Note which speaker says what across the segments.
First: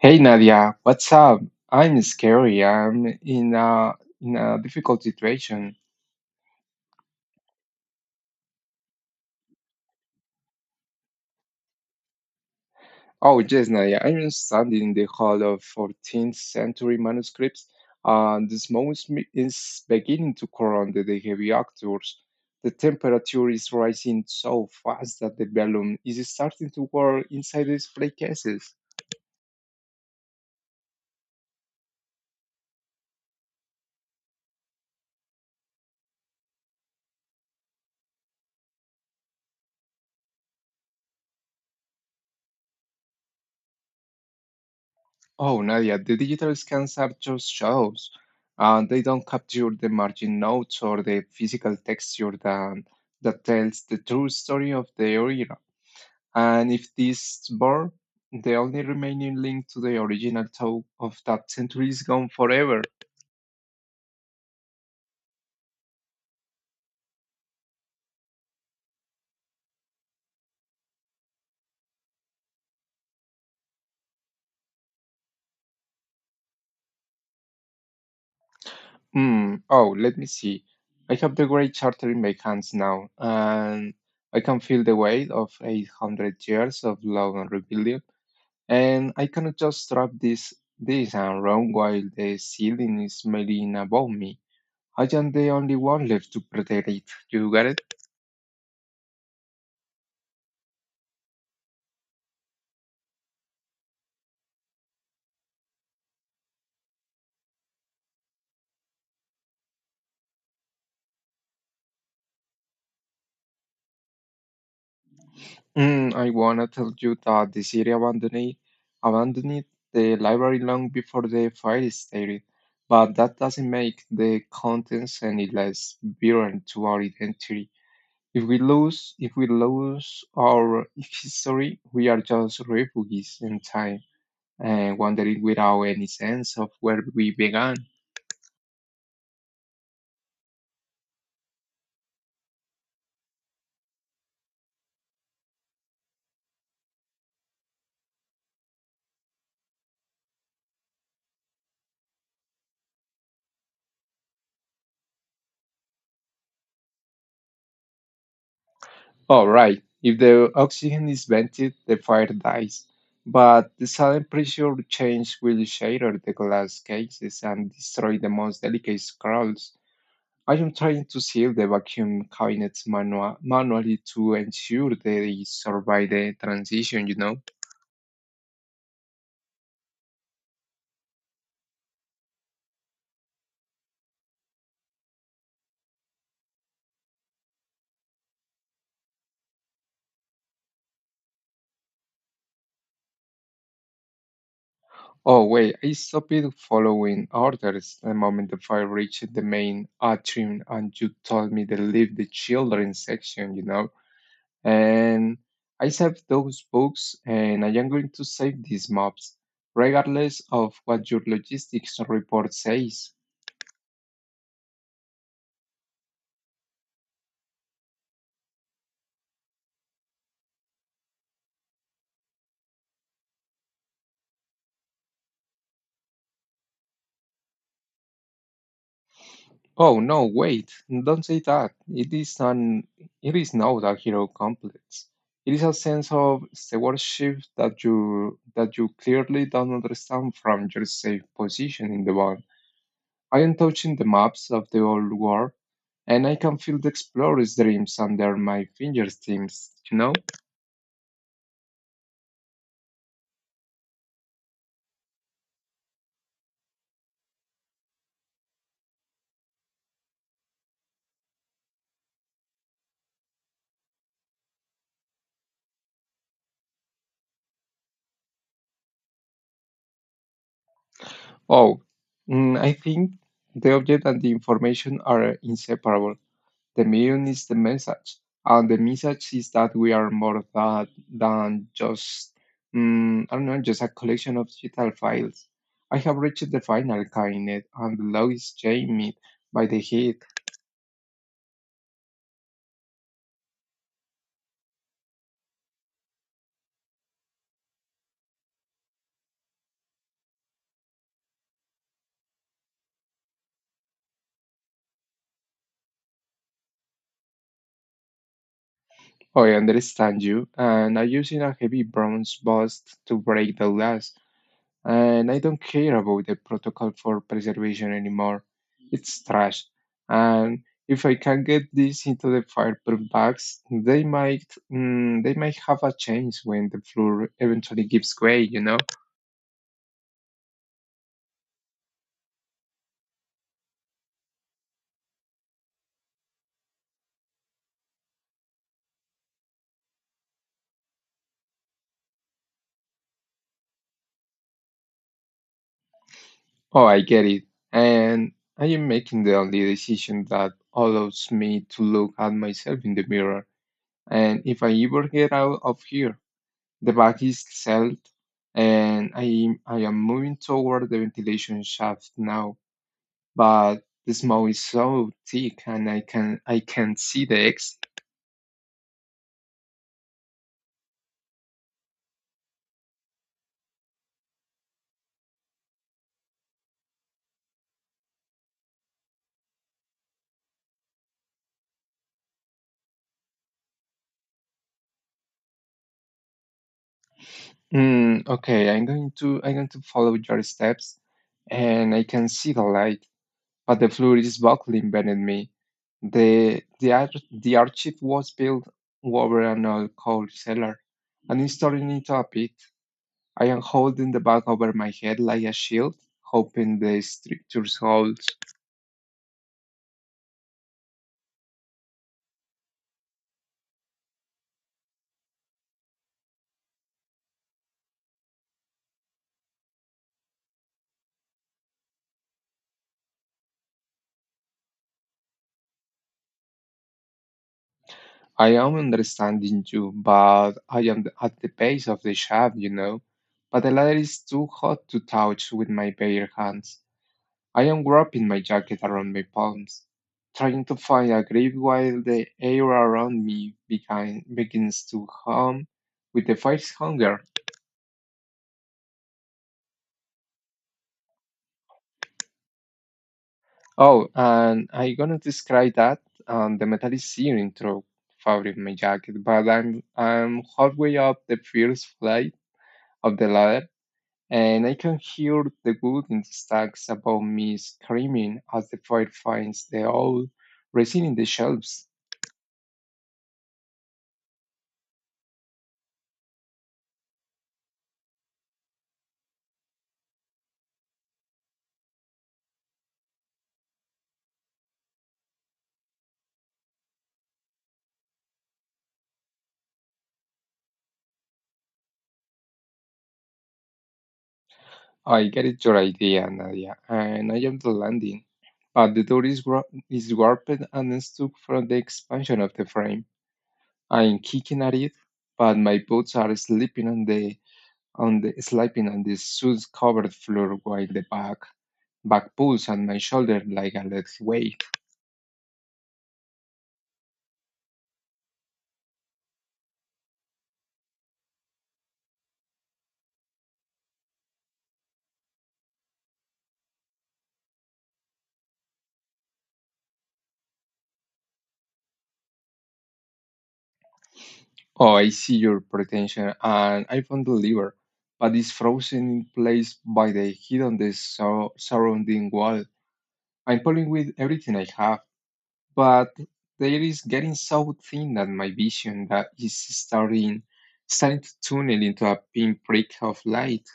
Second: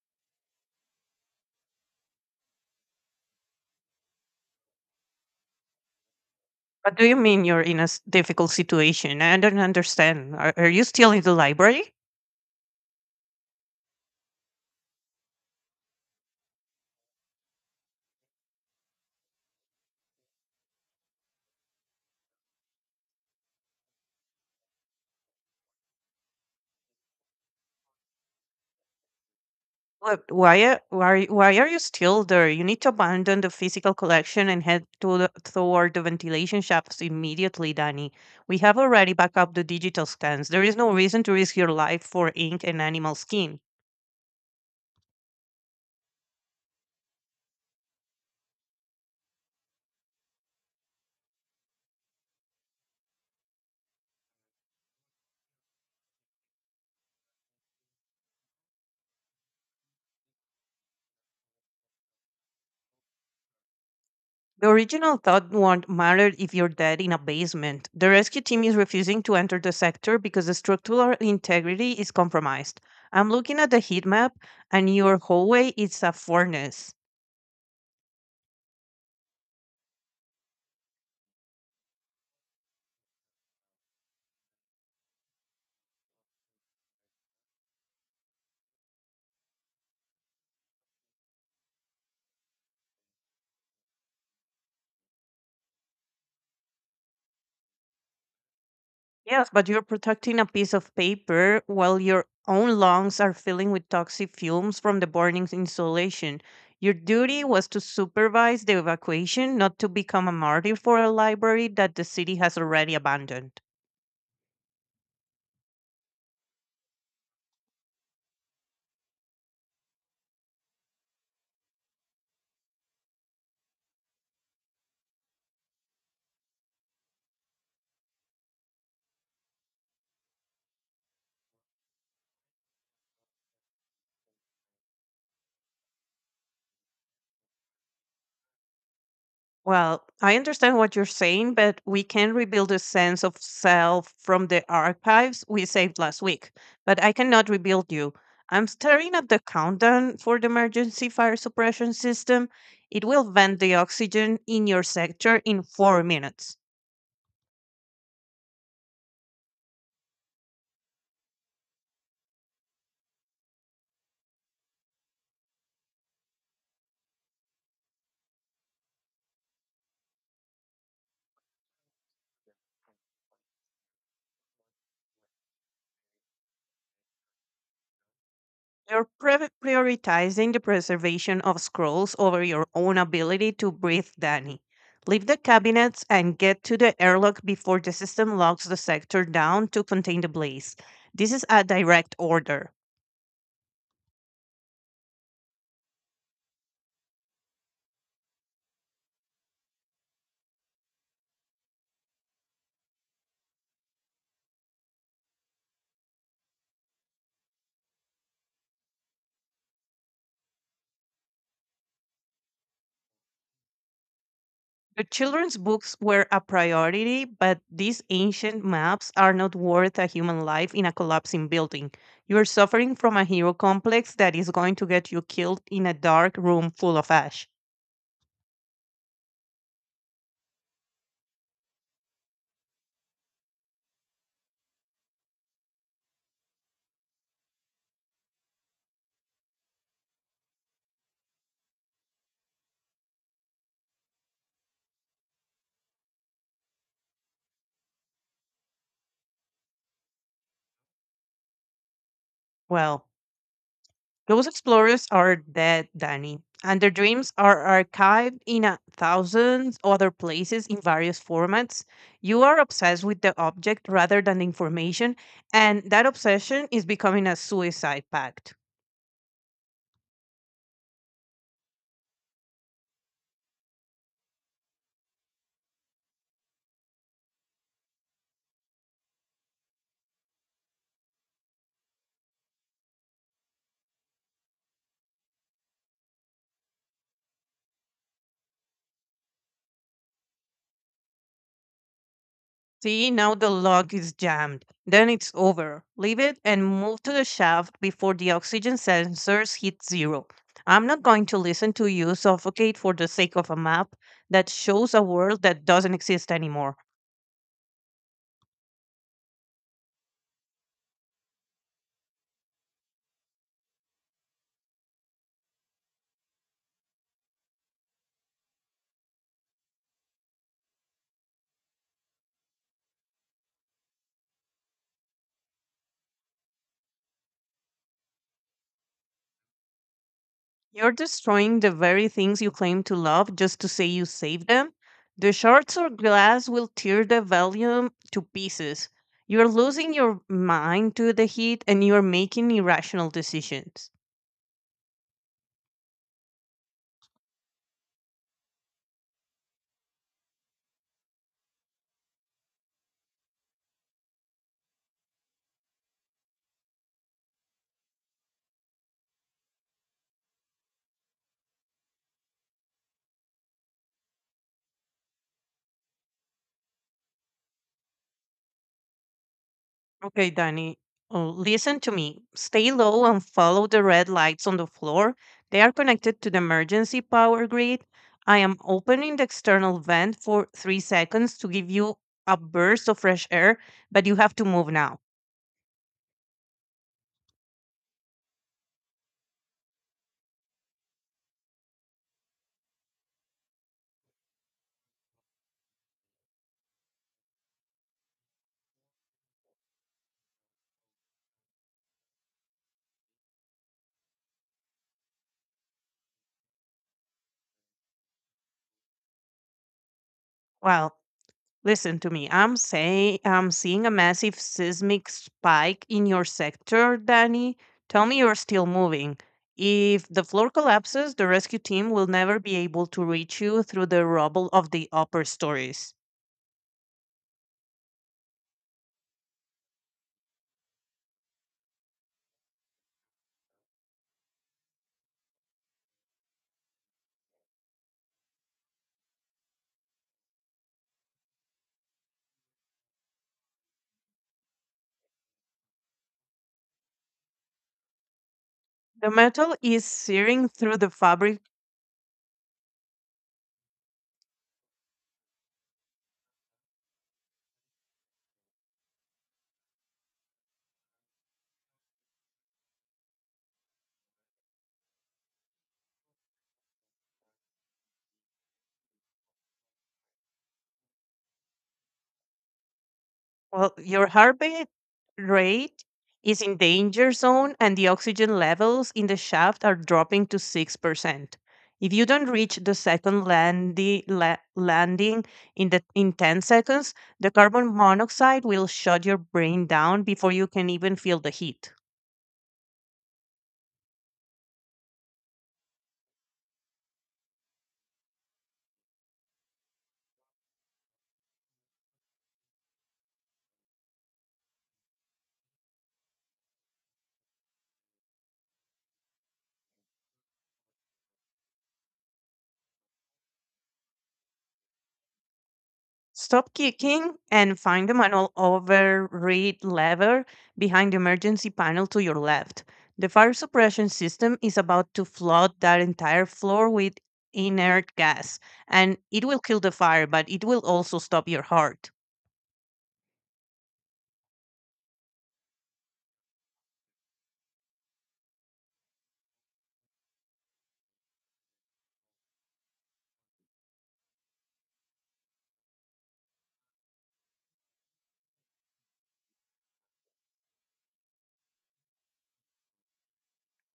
Speaker 1: Hey Nadia, what's up? I'm scary. I'm in a difficult situation.
Speaker 2: What do you mean you're in a difficult situation? I don't understand. Are you still in the library?
Speaker 1: Oh yes, Nadia, I'm studying the whole of 14th century manuscripts, and the is beginning to corrode the heavy actors. The temperature is rising so fast that the balloon is starting to whirl inside the play cases.
Speaker 2: Why are you still there? You need to abandon the physical collection and head to toward the ventilation shafts immediately, Danny. We have already backed up the digital scans. There is no reason to risk your life for ink and animal skin.
Speaker 1: Oh, Nadia, the digital scans are just shows. They don't capture the margin notes or the physical texture that tells the true story of the original. And if this is the only remaining link to the original toe of that century is gone forever.
Speaker 2: The original thought won't matter if you're dead in a basement. The rescue team is refusing to enter the sector because the structural integrity is compromised. I'm looking at the heat map, and your hallway is a furnace.
Speaker 1: Hmm. Oh, let me see. I have the great charter in my hands now, and I can feel the weight of 800 years of love and rebellion. And I cannot just wrap this arm around while the ceiling is smiling above me. I am the only one left to protect it. You got it?
Speaker 2: Yes, but you're protecting a piece of paper while your own lungs are filling with toxic fumes from the burning insulation. Your duty was to supervise the evacuation, not to become a martyr for a library that the city has already abandoned.
Speaker 1: I wanna tell you that the city abandoned the library long before the fire started, but that doesn't make the contents any less virulent to our identity. If we lose our history, we are just refugees in time, wandering without any sense of where we began.
Speaker 2: Well, I understand what you're saying, but we can rebuild a sense of self from the archives we saved last week. But I cannot rebuild you. I'm staring at the countdown for the emergency fire suppression system. It will vent the oxygen in your sector in 4 minutes.
Speaker 1: Oh, right. If the oxygen is vented, the fire dies. But the sudden pressure change will shatter the glass cases and destroy the most delicate scrolls. I am trying to seal the vacuum cabinets manually to ensure they survive the transition.
Speaker 2: You're prioritizing the preservation of scrolls over your own ability to breathe, Danny. Leave the cabinets and get to the airlock before the system locks the sector down to contain the blaze. This is a direct order.
Speaker 1: Oh, wait, I stopped following orders the moment the fire reached the main atrium, and you told me to leave the children section? And I saved those books, and I am going to save these maps, regardless of what your logistics report says.
Speaker 2: The children's books were a priority, but these ancient maps are not worth a human life in a collapsing building. You are suffering from a hero complex that is going to get you killed in a dark room full of ash.
Speaker 1: Oh no, wait, don't say that. It is an it is not a hero complex. It is a sense of stewardship that you clearly don't understand from your safe position in the world. I am touching the maps of the old world and I can feel the explorer's dreams under my fingertips?
Speaker 2: Well, those explorers are dead, Danny, and their dreams are archived in a thousands other places in various formats. You are obsessed with the object rather than the information, and that obsession is becoming a suicide pact.
Speaker 1: Oh, I think the object and the information are inseparable. The medium is the message, and the message is that we are more that than just I don't know, just a collection of digital files. I have reached the final cabinet, and the law is jammed by the heat.
Speaker 2: See, now the lock is jammed. Then it's over. Leave it and move to the shaft before the oxygen sensors hit zero. I'm not going to listen to you suffocate for the sake of a map that shows a world that doesn't exist anymore.
Speaker 1: I understand you, and I'm using a heavy bronze bust to break the glass, and I don't care about the protocol for preservation anymore. It's trash. And if I can get this into the fireproof bags, they might they might have a change when the floor eventually gives way?
Speaker 2: You're destroying the very things you claim to love just to say you save them. The shards or glass will tear the volume to pieces. You're losing your mind to the heat and you're making irrational decisions.
Speaker 1: Oh, I get it. And I am making the only decision that allows me to look at myself in the mirror. And if I ever get out of here, the bag is settled and I am moving toward the ventilation shaft now, but the smoke is so thick and I can not see the exit.
Speaker 2: Okay, Danny, oh, listen to me. Stay low and follow the red lights on the floor. They are connected to the emergency power grid. I am opening the external vent for 3 seconds to give you a burst of fresh air, but you have to move now.
Speaker 1: Okay, I'm going to follow your steps and I can see the light, but the floor is buckling beneath me. The archive was built over an old coal cellar, and I'm storing it up it. I am holding the bag over my head like a shield, hoping the structure holds.
Speaker 2: Well, listen to me. I'm saying I'm seeing a massive seismic spike in your sector, Danny. Tell me you're still moving. If the floor collapses, the rescue team will never be able to reach you through the rubble of the upper stories.
Speaker 1: I am understanding you, but I am at the base of the shaft. But the ladder is too hot to touch with my bare hands. I am wrapping my jacket around my palms, trying to find a grip while the air around me begins to hum with the first hunger.
Speaker 2: The metal is searing through the fabric.
Speaker 1: Oh, and I'm gonna describe that. The metal is searing through fabric of my jacket, but I'm halfway up the first flight of the ladder and I can hear the wood in the stacks above me screaming as the fire finds the old resin in the shelves.
Speaker 2: Well, your heartbeat rate is in danger zone and the oxygen levels in the shaft are dropping to 6%. If you don't reach the second landing in the in 10 seconds, the carbon monoxide will shut your brain down before you can even feel the heat.
Speaker 1: I get it, your idea, Nadia, and I am the landing, but the door is, is warped and stuck from the expansion of the frame. I'm kicking at it, but my boots are slipping on the slipping on the soot covered floor while the back pulls on my shoulder like a lead weight.
Speaker 2: Stop kicking and find the manual override lever behind the emergency panel to your left. The fire suppression system is about to flood that entire floor with inert gas, and it will kill the fire, but it will also stop your heart.
Speaker 1: Oh, I see your pretension, and I found the liver, but it's frozen in place by the heat on the surrounding wall. I'm pulling with everything I have, but there is getting so thin that my vision that is starting to tunnel into a pinprick of light.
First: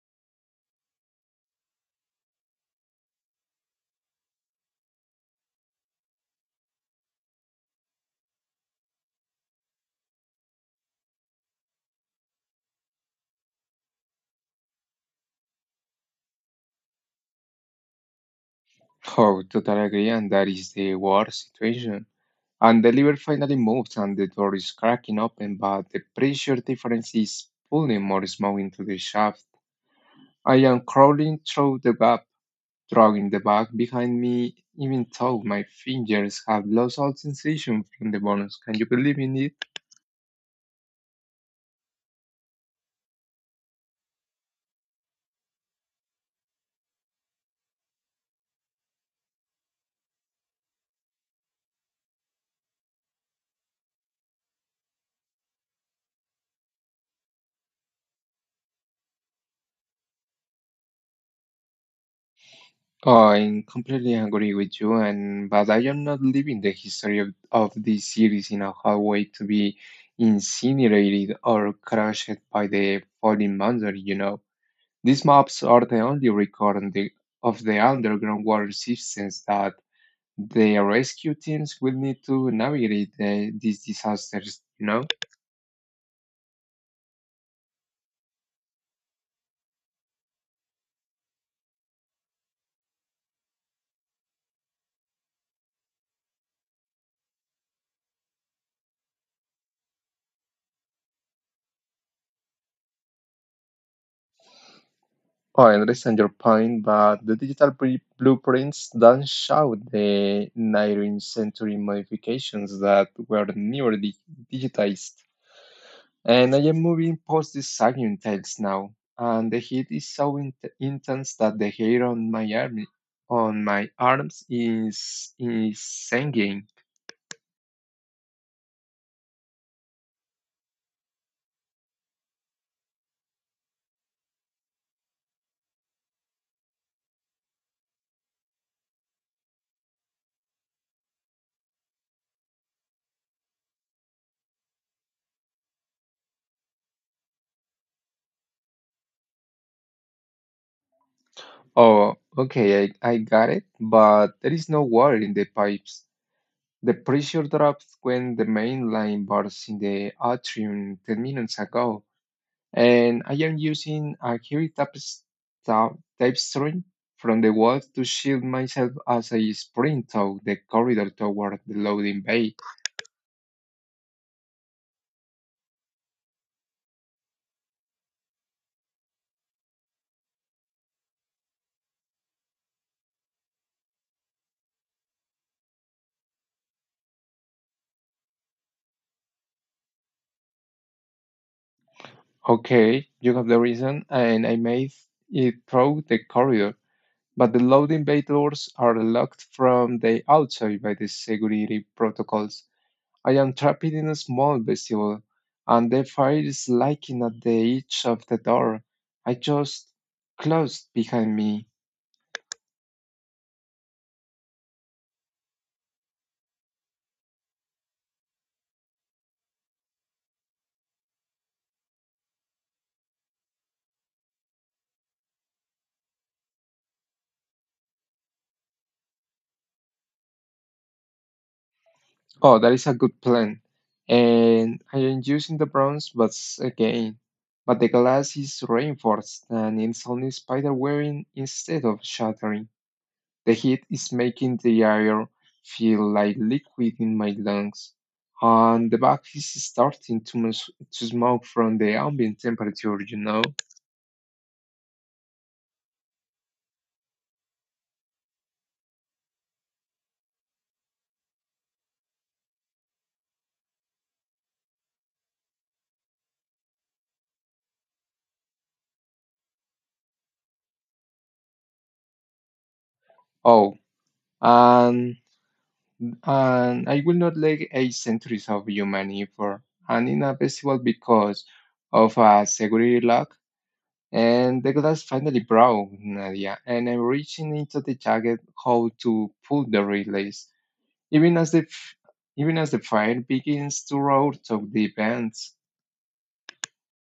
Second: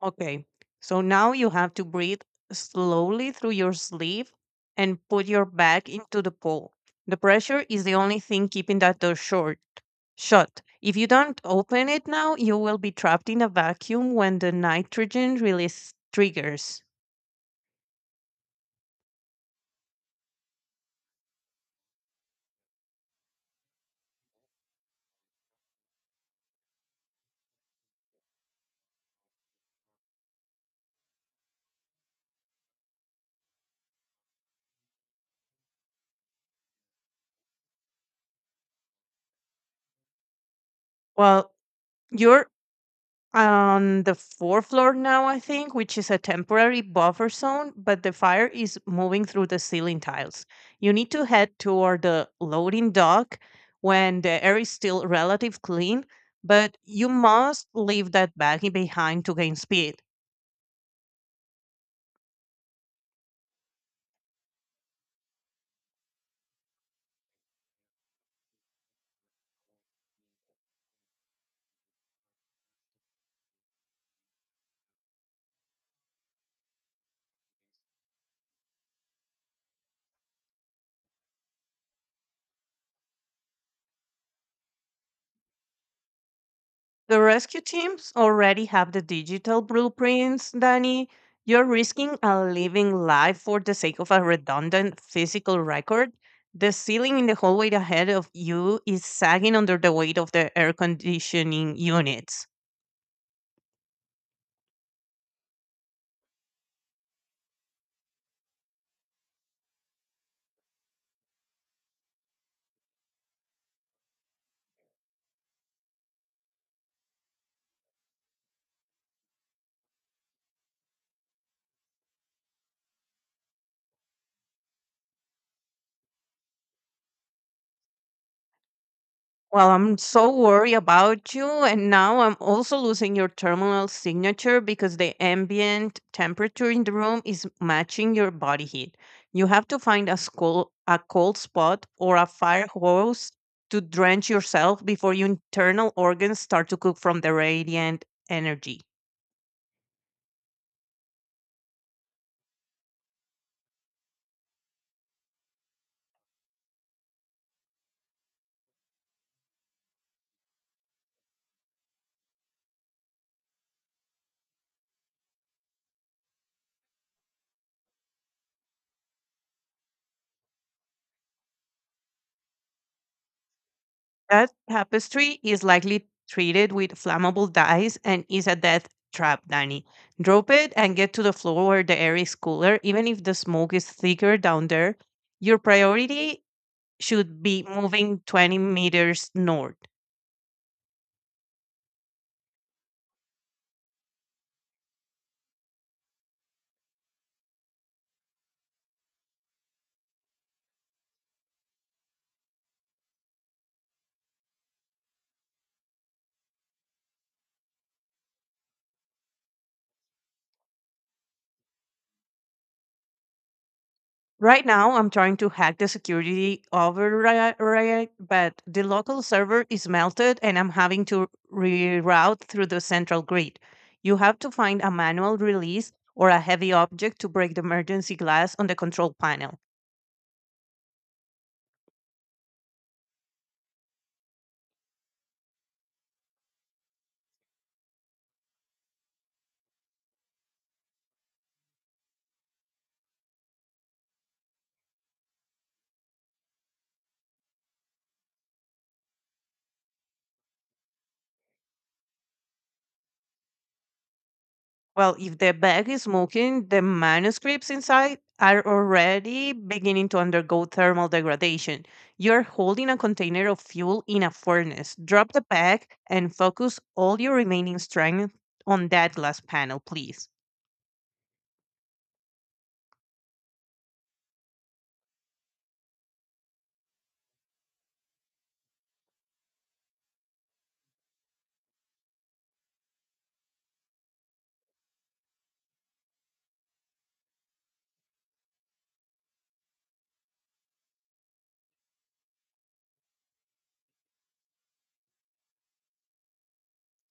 Speaker 2: Okay, so now you have to breathe slowly through your sleeve and put your back into the pole. The pressure is the only thing keeping that door short shut. If you don't open it now, you will be trapped in a vacuum when the nitrogen release triggers.
Speaker 1: Oh, totally agree, and that is the worst situation. And the liver finally moves, and the door is cracking open, but the pressure difference is pulling more smoke into the shaft. I am crawling through the gap, dragging the bag behind me, even though my fingers have lost all sensation from the bones. Can you believe in it?
Speaker 2: Well, you're on the fourth floor now, I think, which is a temporary buffer zone, but the fire is moving through the ceiling tiles. You need to head toward the loading dock when the air is still relative clean, but you must leave that baggie behind to gain speed.
Speaker 1: I completely agree with you, and but I am not leaving the history of this series in a hallway to be incinerated or crushed by the falling monster. These maps are the only record of the underground water systems that the rescue teams will need to navigate these disasters?
Speaker 2: The rescue teams already have the digital blueprints, Danny. You're risking a living life for the sake of a redundant physical record. The ceiling in the hallway ahead of you is sagging under the weight of the air conditioning units.
Speaker 1: I understand your point, but the blueprints don't show the 19th century modifications that were never digitized. And I am moving past the sagging tails now, and the heat is so intense that the hair on on my arms is sagging.
Speaker 2: Well, I'm so worried about you. And now I'm also losing your thermal signature because the ambient temperature in the room is matching your body heat. You have to find a, school, a cold spot or a fire hose to drench yourself before your internal organs start to cook from the radiant energy.
Speaker 1: Oh, okay, I got it, but there is no water in the pipes. The pressure drops when the main line bursts in the atrium 10 minutes ago, and I am using a ta- tapestry from the wall to shield myself as I sprint out the corridor toward the loading bay.
Speaker 2: That tapestry is likely treated with flammable dyes and is a death trap, Danny. Drop it and get to the floor where the air is cooler, even if the smoke is thicker down there. Your priority should be moving 20 meters north.
Speaker 1: Okay, you have the reason, and I made it through the corridor, but the loading bay doors are locked from the outside by the security protocols. I am trapped in a small vestibule, and the fire is lighting at the edge of the door I just closed behind me.
Speaker 2: Right now, I'm trying to hack the security override, right, but the local server is melted and I'm having to reroute through the central grid. You have to find a manual release or a heavy object to break the emergency glass on the control panel.
Speaker 1: Oh, that is a good plan. And I am using the again. But the glass is reinforced and it's only spider wearing instead of shattering. The heat is making the air feel like liquid in my lungs. And the back is starting to smoke from the ambient temperature.
Speaker 2: Well, if the bag is smoking, the manuscripts inside are already beginning to undergo thermal degradation. You're holding a container of fuel in a furnace. Drop the bag and focus all your remaining strength on that glass panel, please.
Speaker 1: Oh, and and I will not lag 8 centuries of human effort and inevitable because of a security lock. And the glass finally broke, Nadia, and I'm reaching into the jacket hole to pull the release. Even as the f- Even as the fire begins to roar through the vents.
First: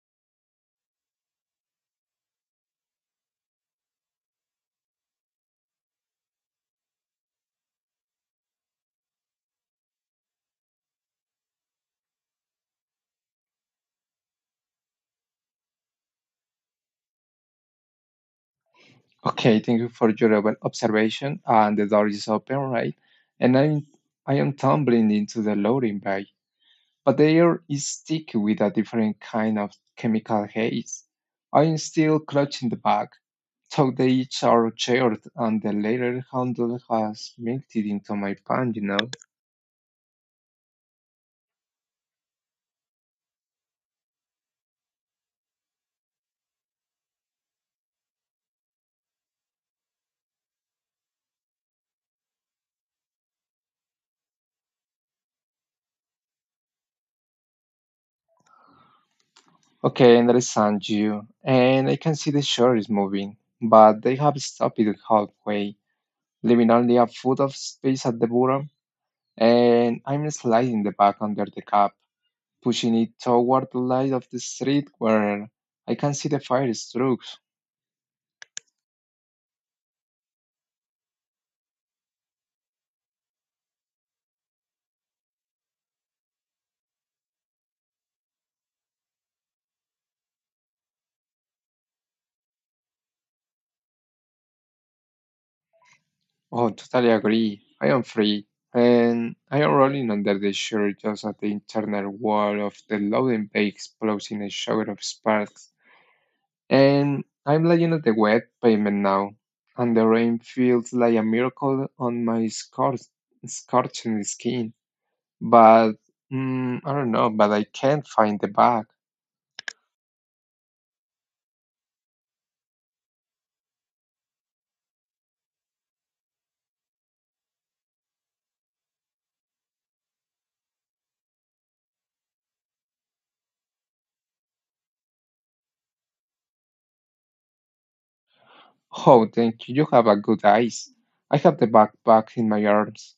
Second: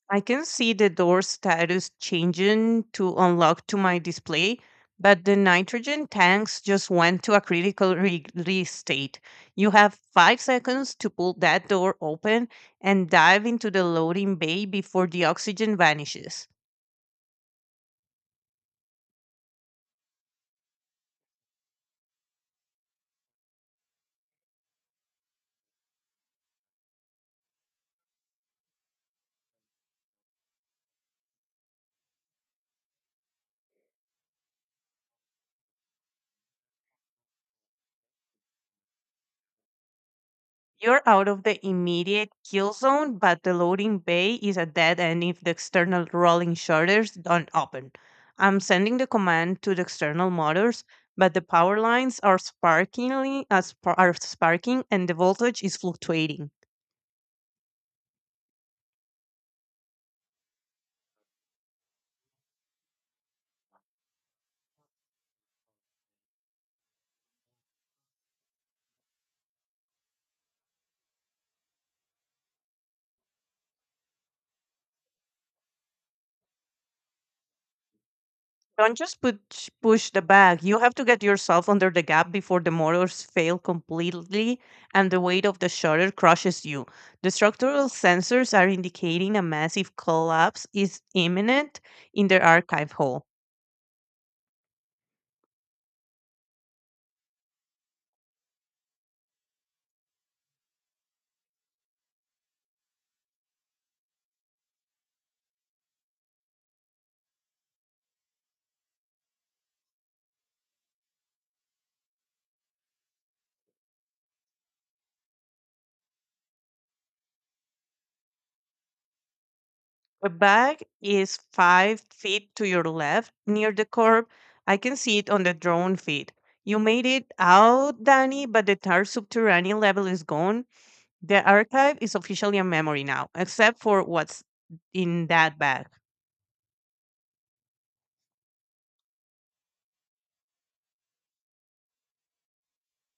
Speaker 2: I can see the door status changing to unlock to my display, but the nitrogen tanks just went to a critical release state. You have 5 seconds to pull that door open and dive into the loading bay before the oxygen vanishes.
Speaker 1: Okay, thank you for your observation. And the door is open, right? And I am tumbling into the loading bay but the air is thick with a different kind of chemical haze. I'm still clutching the bag. So they each are shared and the later handle has melted into my palm.
Speaker 2: You're out of the immediate kill zone, but the loading bay is a dead end if the external rolling shutters don't open. I'm sending the command to the external motors, but the power lines are sparkingly are sparking and the voltage is fluctuating.
Speaker 1: Okay, and understand you. And I can see the shore is moving, but they have stopped it halfway, leaving only a foot of space at the bottom. And I'm sliding the bag under the cap, pushing it toward the light of the street where I can see the fire strokes.
Speaker 2: Don't just push the bag. You have to get yourself under the gap before the motors fail completely and the weight of the shutter crushes you. The structural sensors are indicating a massive collapse is imminent in the archive hole.
Speaker 1: Oh, totally agree. I am free, and I am rolling under the shore just as the internal wall of the loading bay explodes in a shower of sparks. And I'm lying on the wet pavement now, and the rain feels like a miracle on my scorching skin. But I don't know, but I can't find the bag.
Speaker 2: The bag is 5 feet to your left near the curb. I can see it on the drone feed. You made it out, Danny, but the entire subterranean level is gone. The archive is officially a memory now, except for what's in that bag.
Speaker 1: Oh, thank you. You have a good eyes. I have the backpack in my arms.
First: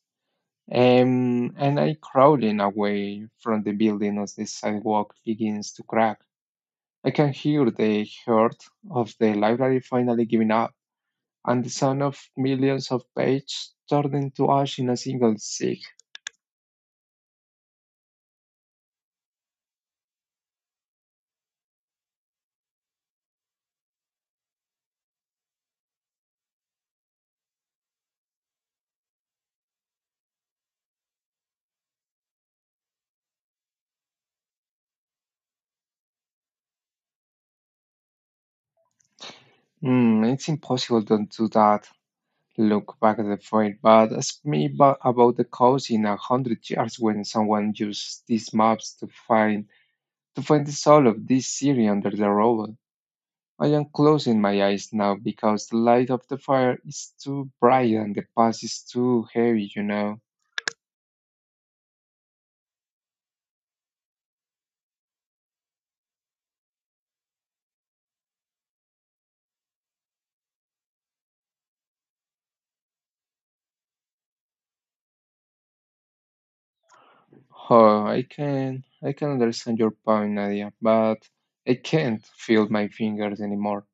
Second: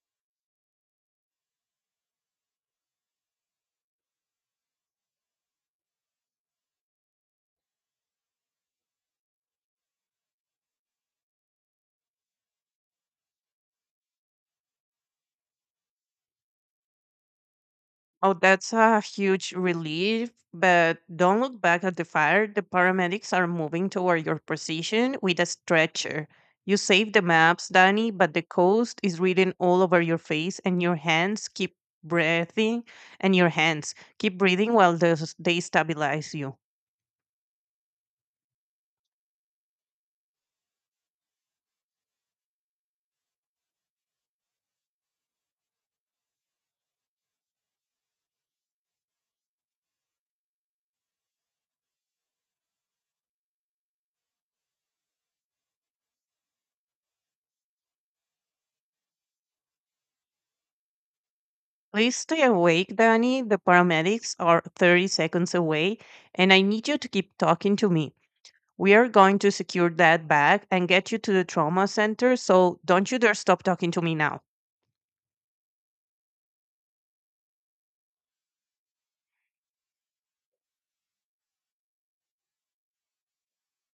Speaker 1: And I crowding away from the building as the sidewalk begins to crack. I can hear the hurt of the library finally giving up, and the sound of millions of pages turning to ash in a single sick.
Speaker 2: Oh, that's a huge relief, but don't look back at the fire. The paramedics are moving toward your position with a stretcher. You saved the maps, Danny, but the coast is written all over your face and your hands keep breathing and your hands keep breathing while they stabilize you.
Speaker 1: It's impossible to do that. Look back at the fight, but ask me about the cause in 100 years when someone used these maps to find the soul of this city under the rubble. I am closing my eyes now because the light of the fire is too bright and the past is too heavy.
Speaker 2: Please stay awake, Danny. The paramedics are 30 seconds away and I need you to keep talking to me. We are going to secure that bag and get you to the trauma center, so don't you dare stop talking to me now.
Speaker 1: Oh, I can understand your point, Nadia, but I can't feel my fingers anymore.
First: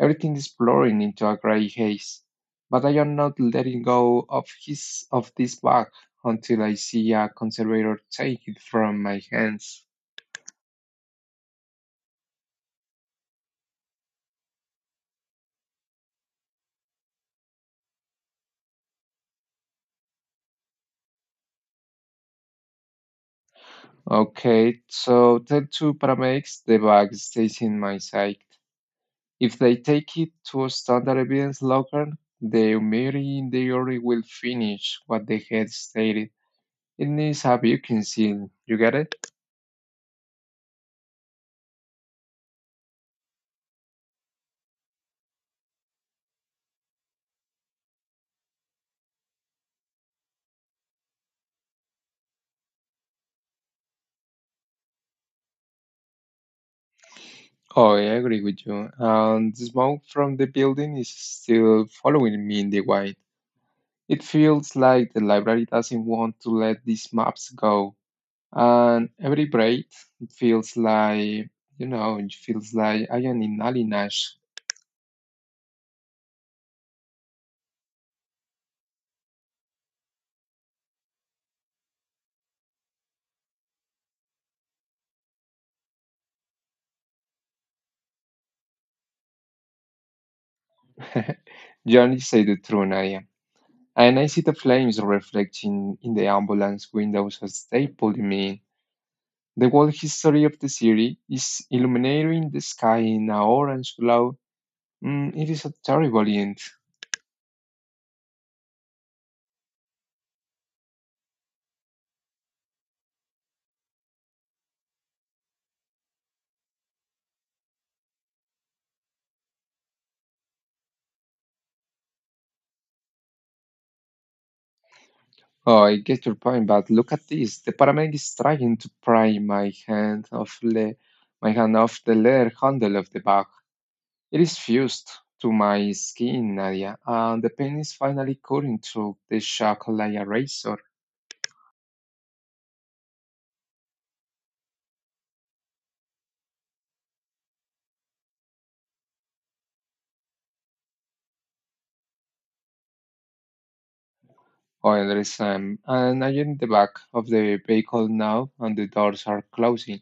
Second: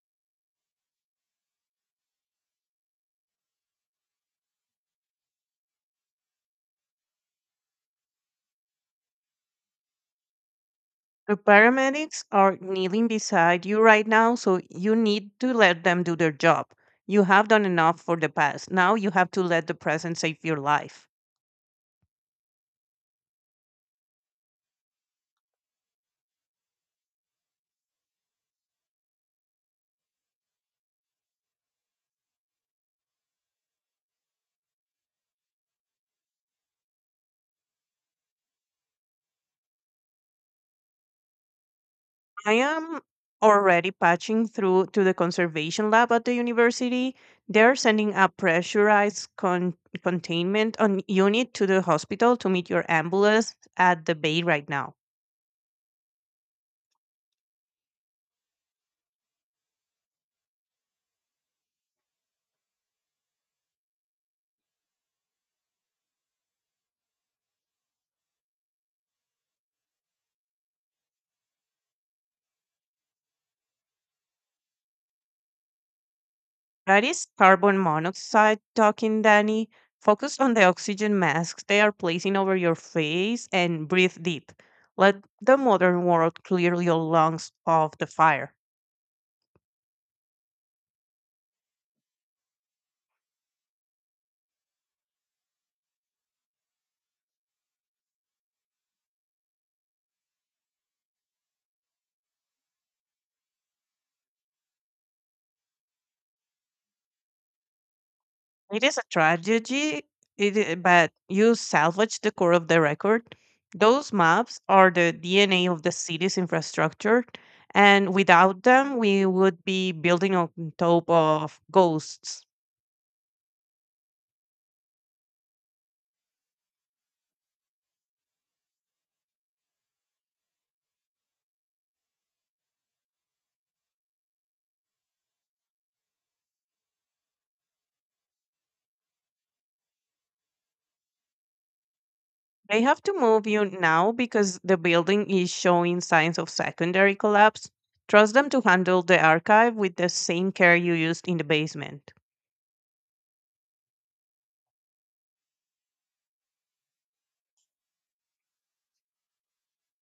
Speaker 1: Everything is blurring into a gray haze. But I am not letting go of his of this bag until I see a conservator take it from my hands.
Speaker 2: The paramedics are kneeling beside you right now, so you need to let them do their job. You have done enough for the past. Now you have to let the present save your life.
Speaker 1: Okay, so tell two paramedics the bag stays in my side. If they take it to a standard evidence locker, the memory in theory will finish what the head stated. It needs a Bucking seal. You get it?
Speaker 2: I am already patching through to the conservation lab at the university. They're sending a pressurized containment on unit to the hospital to meet your ambulance at the bay right now.
Speaker 1: Oh, I agree with you. And the smoke from the building is still following me in the white. It feels like the library doesn't want to let these maps go. And every breath feels like it feels like I am in alienage.
Speaker 2: That is carbon monoxide talking, Danny. Focus on the oxygen masks they are placing over your face and breathe deep. Let the modern world clear your lungs of the fire.
Speaker 1: Johnny said the truth, Nadia, and I see the flames reflecting in the ambulance windows as they pull me in. The whole history of the city is illuminating the sky in an orange glow. It is a terrible end.
Speaker 2: It is a tragedy, but you salvage the core of the record. Those maps are the DNA of the city's infrastructure, and without them, we would be building on top of ghosts.
Speaker 1: Oh, I get your point, but look at this. The paramedic is trying to pry my hand off the my hand off the leather handle of the bag. It is fused to my skin, Nadia, and the pain is finally cutting through the shock like a razor.
Speaker 2: They have to move you now because the building is showing signs of secondary collapse. Trust them to handle the archive with the same care you used in the basement.
Speaker 1: I understand. And I am in the back of the vehicle now, and the doors are closing.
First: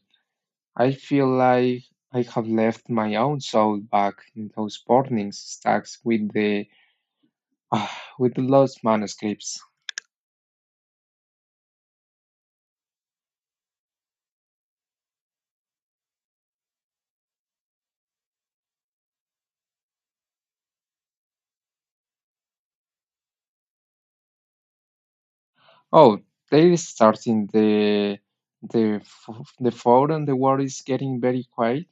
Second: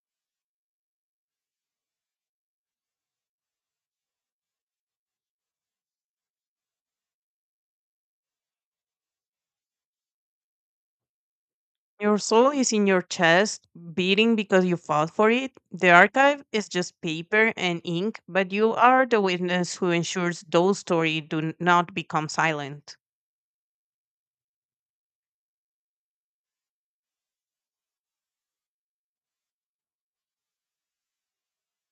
Speaker 1: I feel like I have left my own soul back in those burning stacks with ah, with the lost manuscripts.
Speaker 2: Your soul is in your chest, beating because you fought for it. The archive is just paper and ink, but you are the witness who ensures those stories not become silent.
Speaker 1: Oh, they is starting the phone, and the world is getting very quiet.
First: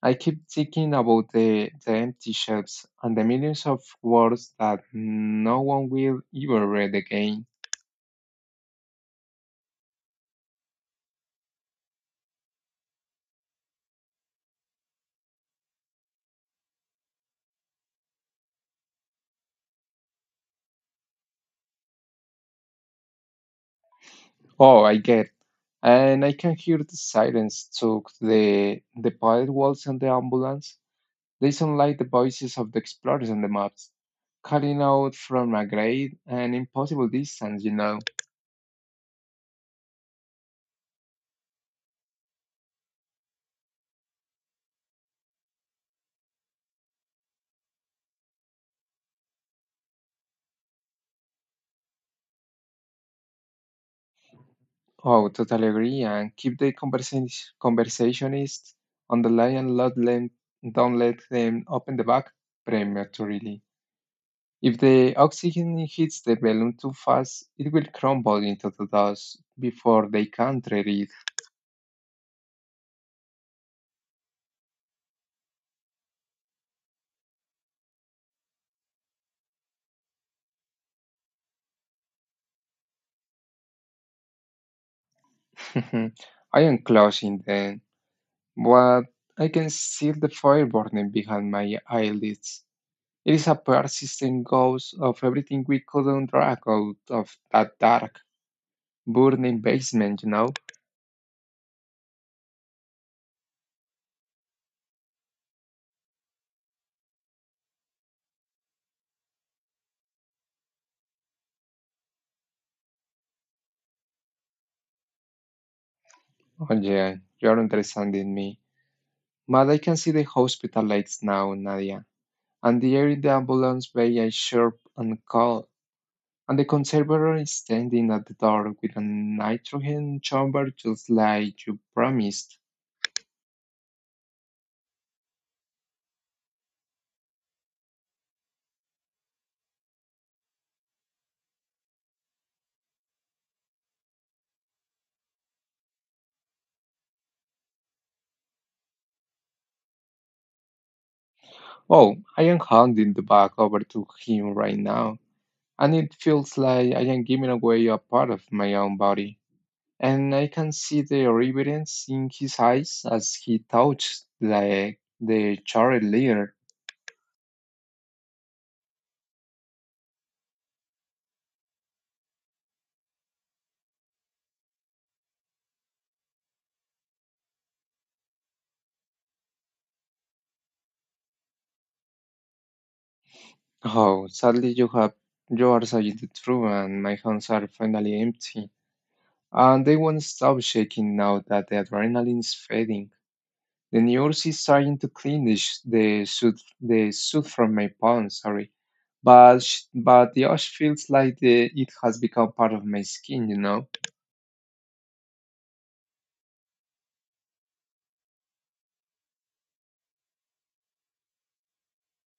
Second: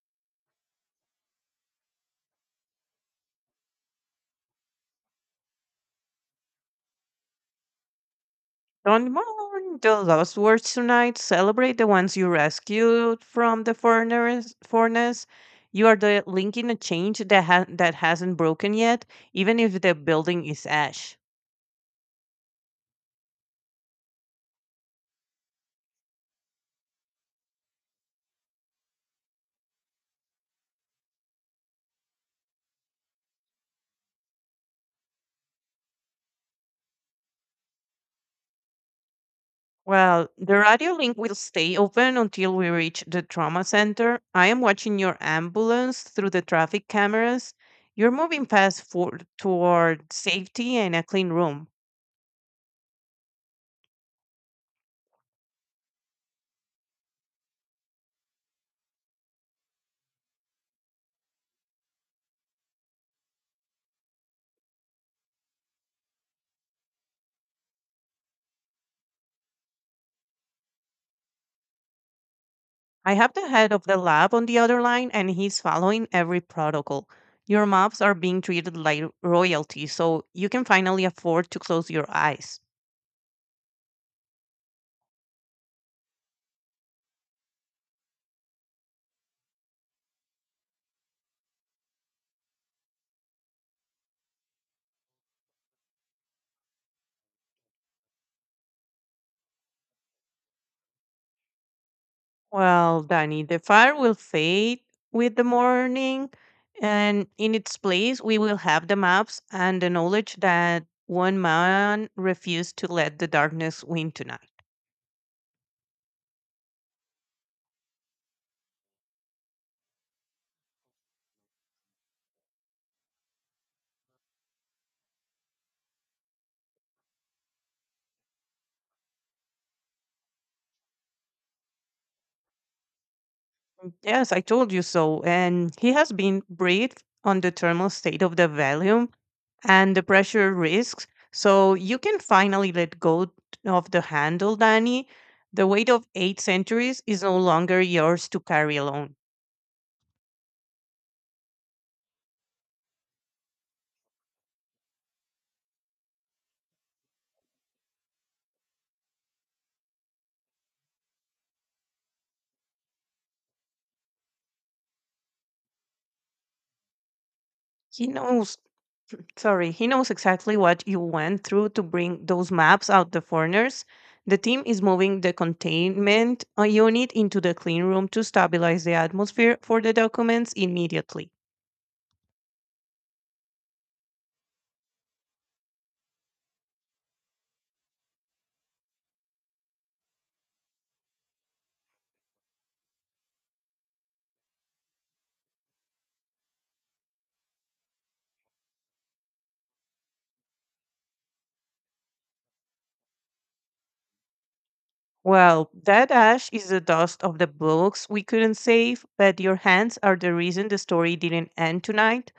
Speaker 1: I keep thinking about the empty shelves and the millions of words that no one will ever read again.
Speaker 2: Don't mourn the lost words tonight. Celebrate the ones you rescued from the furnace. You are the link in a change that that hasn't broken yet, even if the building is ash.
Speaker 1: Oh, I get. And I can hear the sirens took the pilot walls and the ambulance. They sound like the voices of the explorers on the maps, calling out from a great and impossible distance.
Speaker 2: Well, the radio link will stay open until we reach the trauma center. I am watching your ambulance through the traffic cameras. You're moving fast toward safety and a clean room.
Speaker 1: Oh, totally agree. And keep the conversationists on the line and let them, don't let them open the back prematurely. If the oxygen hits the balloon too fast, it will crumble into the dust before they can reach.
Speaker 2: I have the head of the lab on the other line, and he's following every protocol. Your mobs are being treated like royalty, so you can finally afford to close your eyes.
Speaker 1: Mhm. I am closing then, but I can see the fire burning behind my eyelids. It is a persistent ghost of everything we couldn't drag out of that dark, burning basement?
Speaker 2: Well, Danny, the fire will fade with the morning, and in its place, we will have the maps and the knowledge that one man refused to let the darkness win tonight.
Speaker 1: Oh, yeah, you're understanding me. But I can see the hospital lights now, Nadia, and the air in the ambulance bay is sharp and cold, and the conservator is standing at the door with a nitrogen chamber just like you promised.
Speaker 2: Yes, I told you so. And he has been briefed on the thermal state of the valley and the pressure risks. So you can finally let go of the handle, Danny. The weight of 8 centuries is no longer yours to carry alone.
Speaker 1: Oh, I am handing the bag over to him right now, and it feels like I am giving away a part of my own body. And I can see the reverence in his eyes as he touches the charred layer.
Speaker 2: He knows Sorry, he knows exactly what you went through to bring those maps out the foreigners. The team is moving the containment unit into the clean room to stabilize the atmosphere for the documents immediately.
Speaker 1: Oh, sadly you are saying the truth and my hands are finally empty. And they won't stop shaking now that the adrenaline is fading. The nurse is trying to cleanish the soot from my palm, sorry, but but the ash feels like it has become part of my skin.
Speaker 2: Well, that ash is the dust of the books we couldn't save, but your hands are the reason the story didn't end tonight.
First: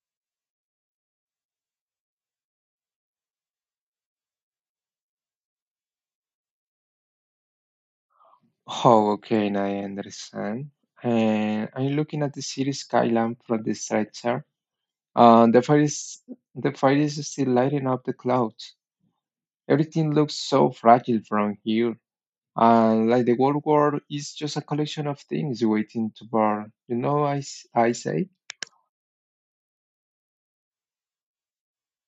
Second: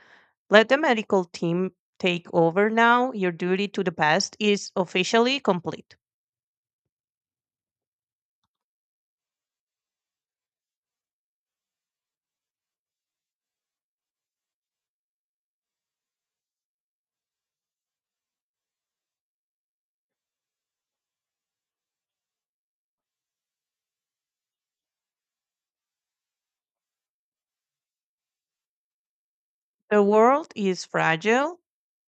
Speaker 2: Let the medical team take over now. Your duty to the past is officially complete.
Speaker 1: Oh, okay, now I understand. And I'm looking at the city skyline from the stretcher. Uh, the fire is the fire is still lighting up the clouds. Everything looks so fragile from here, and like the whole world is just a collection of things waiting to burn. I say.
Speaker 2: The world is fragile,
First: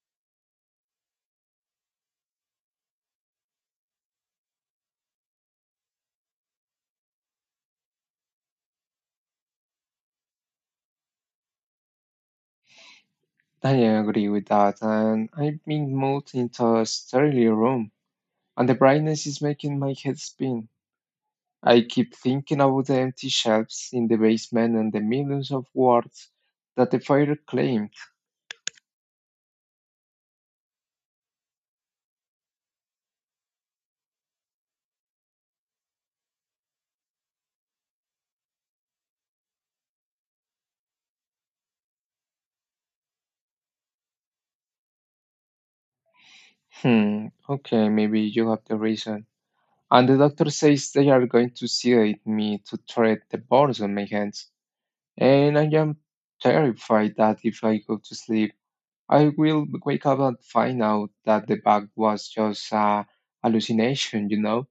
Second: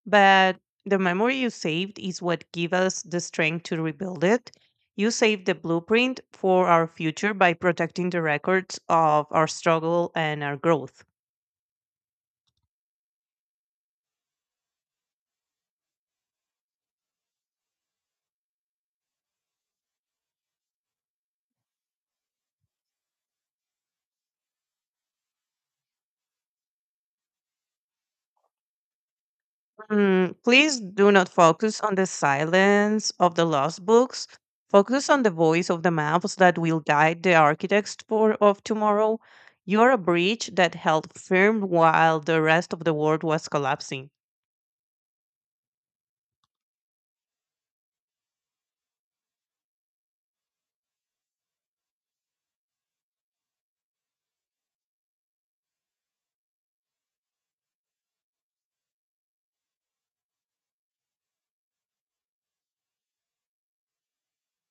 Speaker 2: but the memory you saved is what gives us the strength to rebuild it. You saved the blueprint for our future by protecting the records of our struggle and our growth.
Speaker 1: I agree with that, and I've been moved into a stereo room, and the brightness is making my head spin. I keep thinking about the empty shelves in the basement and the millions of words that the fire claimed.
Speaker 2: Mm, please do not focus on the silence of the lost books. Focus on the voice of the maps that will guide the architects of tomorrow. You're a bridge that held firm while the rest of the world was collapsing.
Speaker 1: Hmm, okay, maybe you have the reason. And the doctor says they are going to sedate me to treat the burns on my hands, and I am terrified that if I go to sleep, I will wake up and find out that the bug was just a hallucination?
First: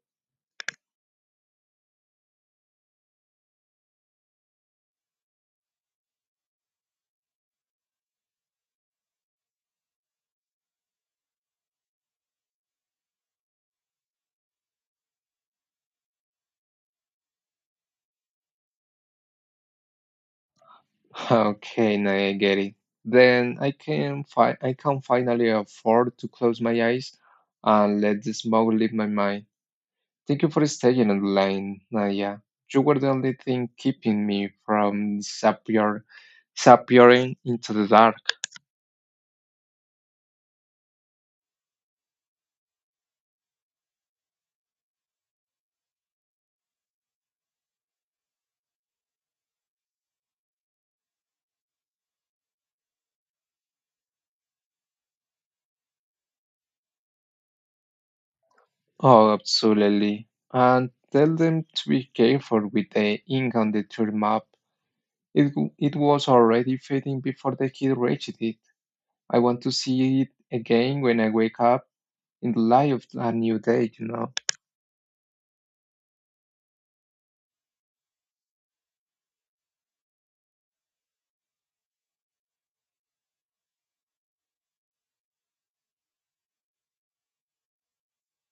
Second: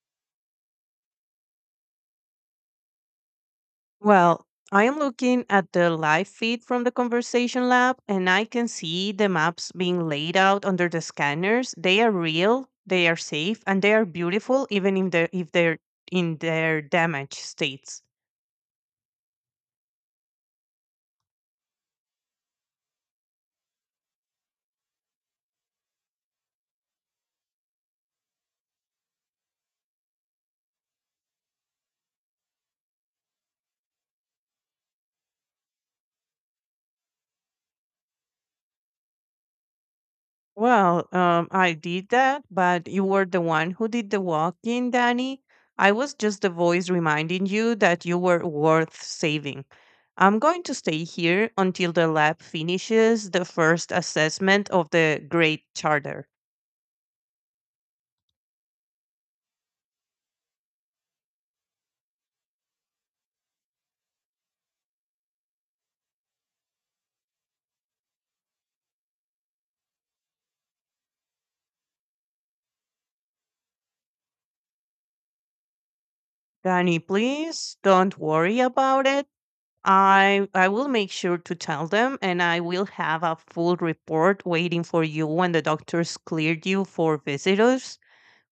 Speaker 2: Well, I am looking at the live feed from the conversation lab, and I can see the maps being laid out under the scanners. They are real, they are safe, and they are beautiful, even if if they're in their damaged states.
Speaker 1: Okay, now I get it. Then I can finally afford to close my eyes and let the smoke leave my mind. Thank you for staying on the line, Nadia. You were the only thing keeping me from disappearing into the dark.
Speaker 2: Well, I did that, but you were the one who did the walking, Danny. I was just the voice reminding you that you were worth saving. I'm going to stay here until the lab finishes the first assessment of the Great Charter.
Speaker 1: Oh, absolutely. And tell them to be careful with the ink on the tour map. It was already fading before the kid reached it. I want to see it again when I wake up in the light of a new day.
Speaker 2: Danny, please don't worry about it. I will make sure to tell them and I will have a full report waiting for you when the doctors cleared you for visitors.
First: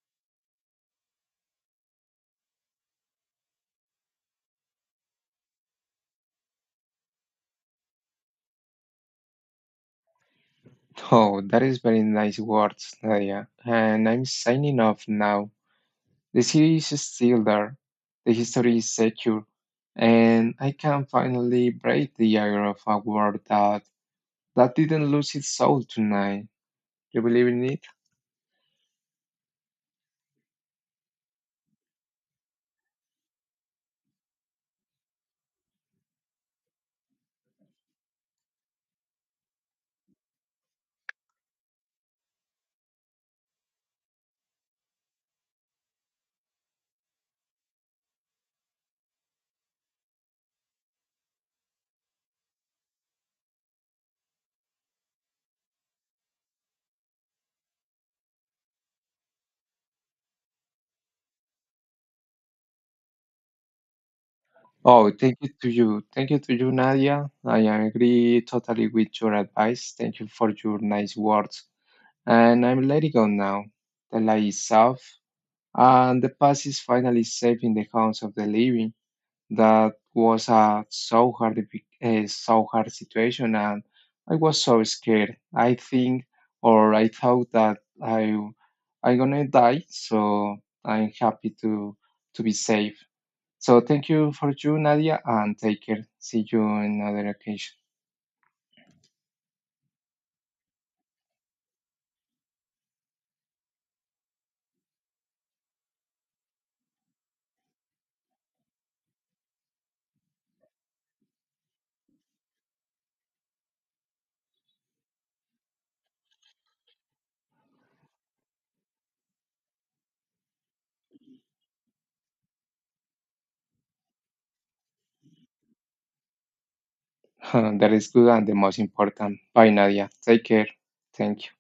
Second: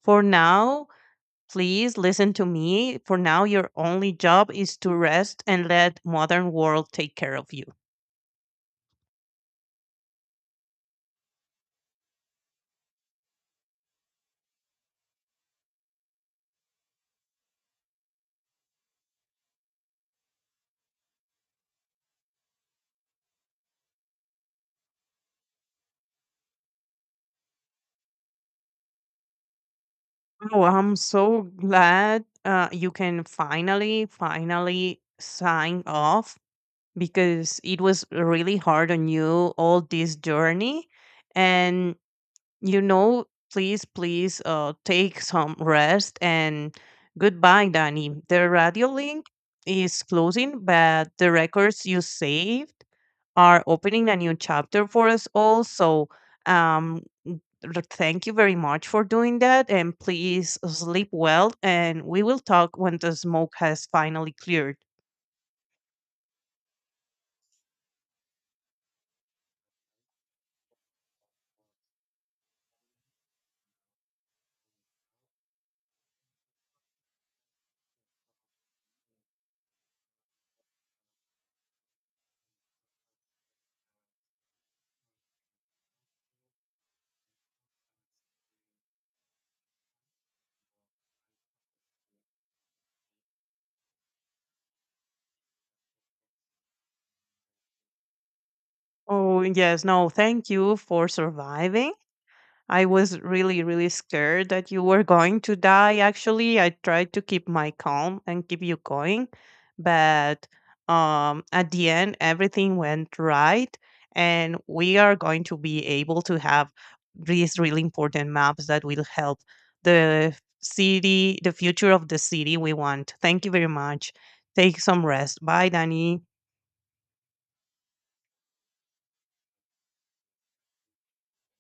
Speaker 2: For now, Please listen to me. For now, your only job is to rest and let modern world take care of you.
Speaker 1: Oh, that is very nice words, Nadia. And I'm signing off now. The city is still there, the history is secure, and I can finally break the iron of a world that didn't lose its soul tonight. You believe in it?
Speaker 2: Oh, I'm so glad you can finally sign off because it was really hard on you all this journey. And, you know, please take some rest and goodbye, Danny. The radio link is closing, but the records you save are opening a new chapter for us all. So, um, thank you very much for doing that. And please sleep well. And we will talk when the smoke has finally cleared.
Speaker 1: Oh, thank you to you. Thank you to you, Nadia. I agree totally with your advice. Thank you for your nice words. And I'm letting go now. The light is off, and the past is finally safe in the house of the living. That was a so hard situation, and I was so scared. I think, or I thought that I, I'm gonna die. So I'm happy to be safe. So thank you for you, Nadia, and take care. See you another occasion.
Speaker 2: Oh, yes. No, thank you for surviving. I was really scared that you were going to die. Actually, I tried to keep my calm and keep you going, but at the end, everything went right, and we are going to be able to have these really important maps that will help the future of the city we want. Thank you very much. Take some rest. Bye, Danny.
Speaker 1: That is good and the most important. Bye, Nadia. Take care. Thank you.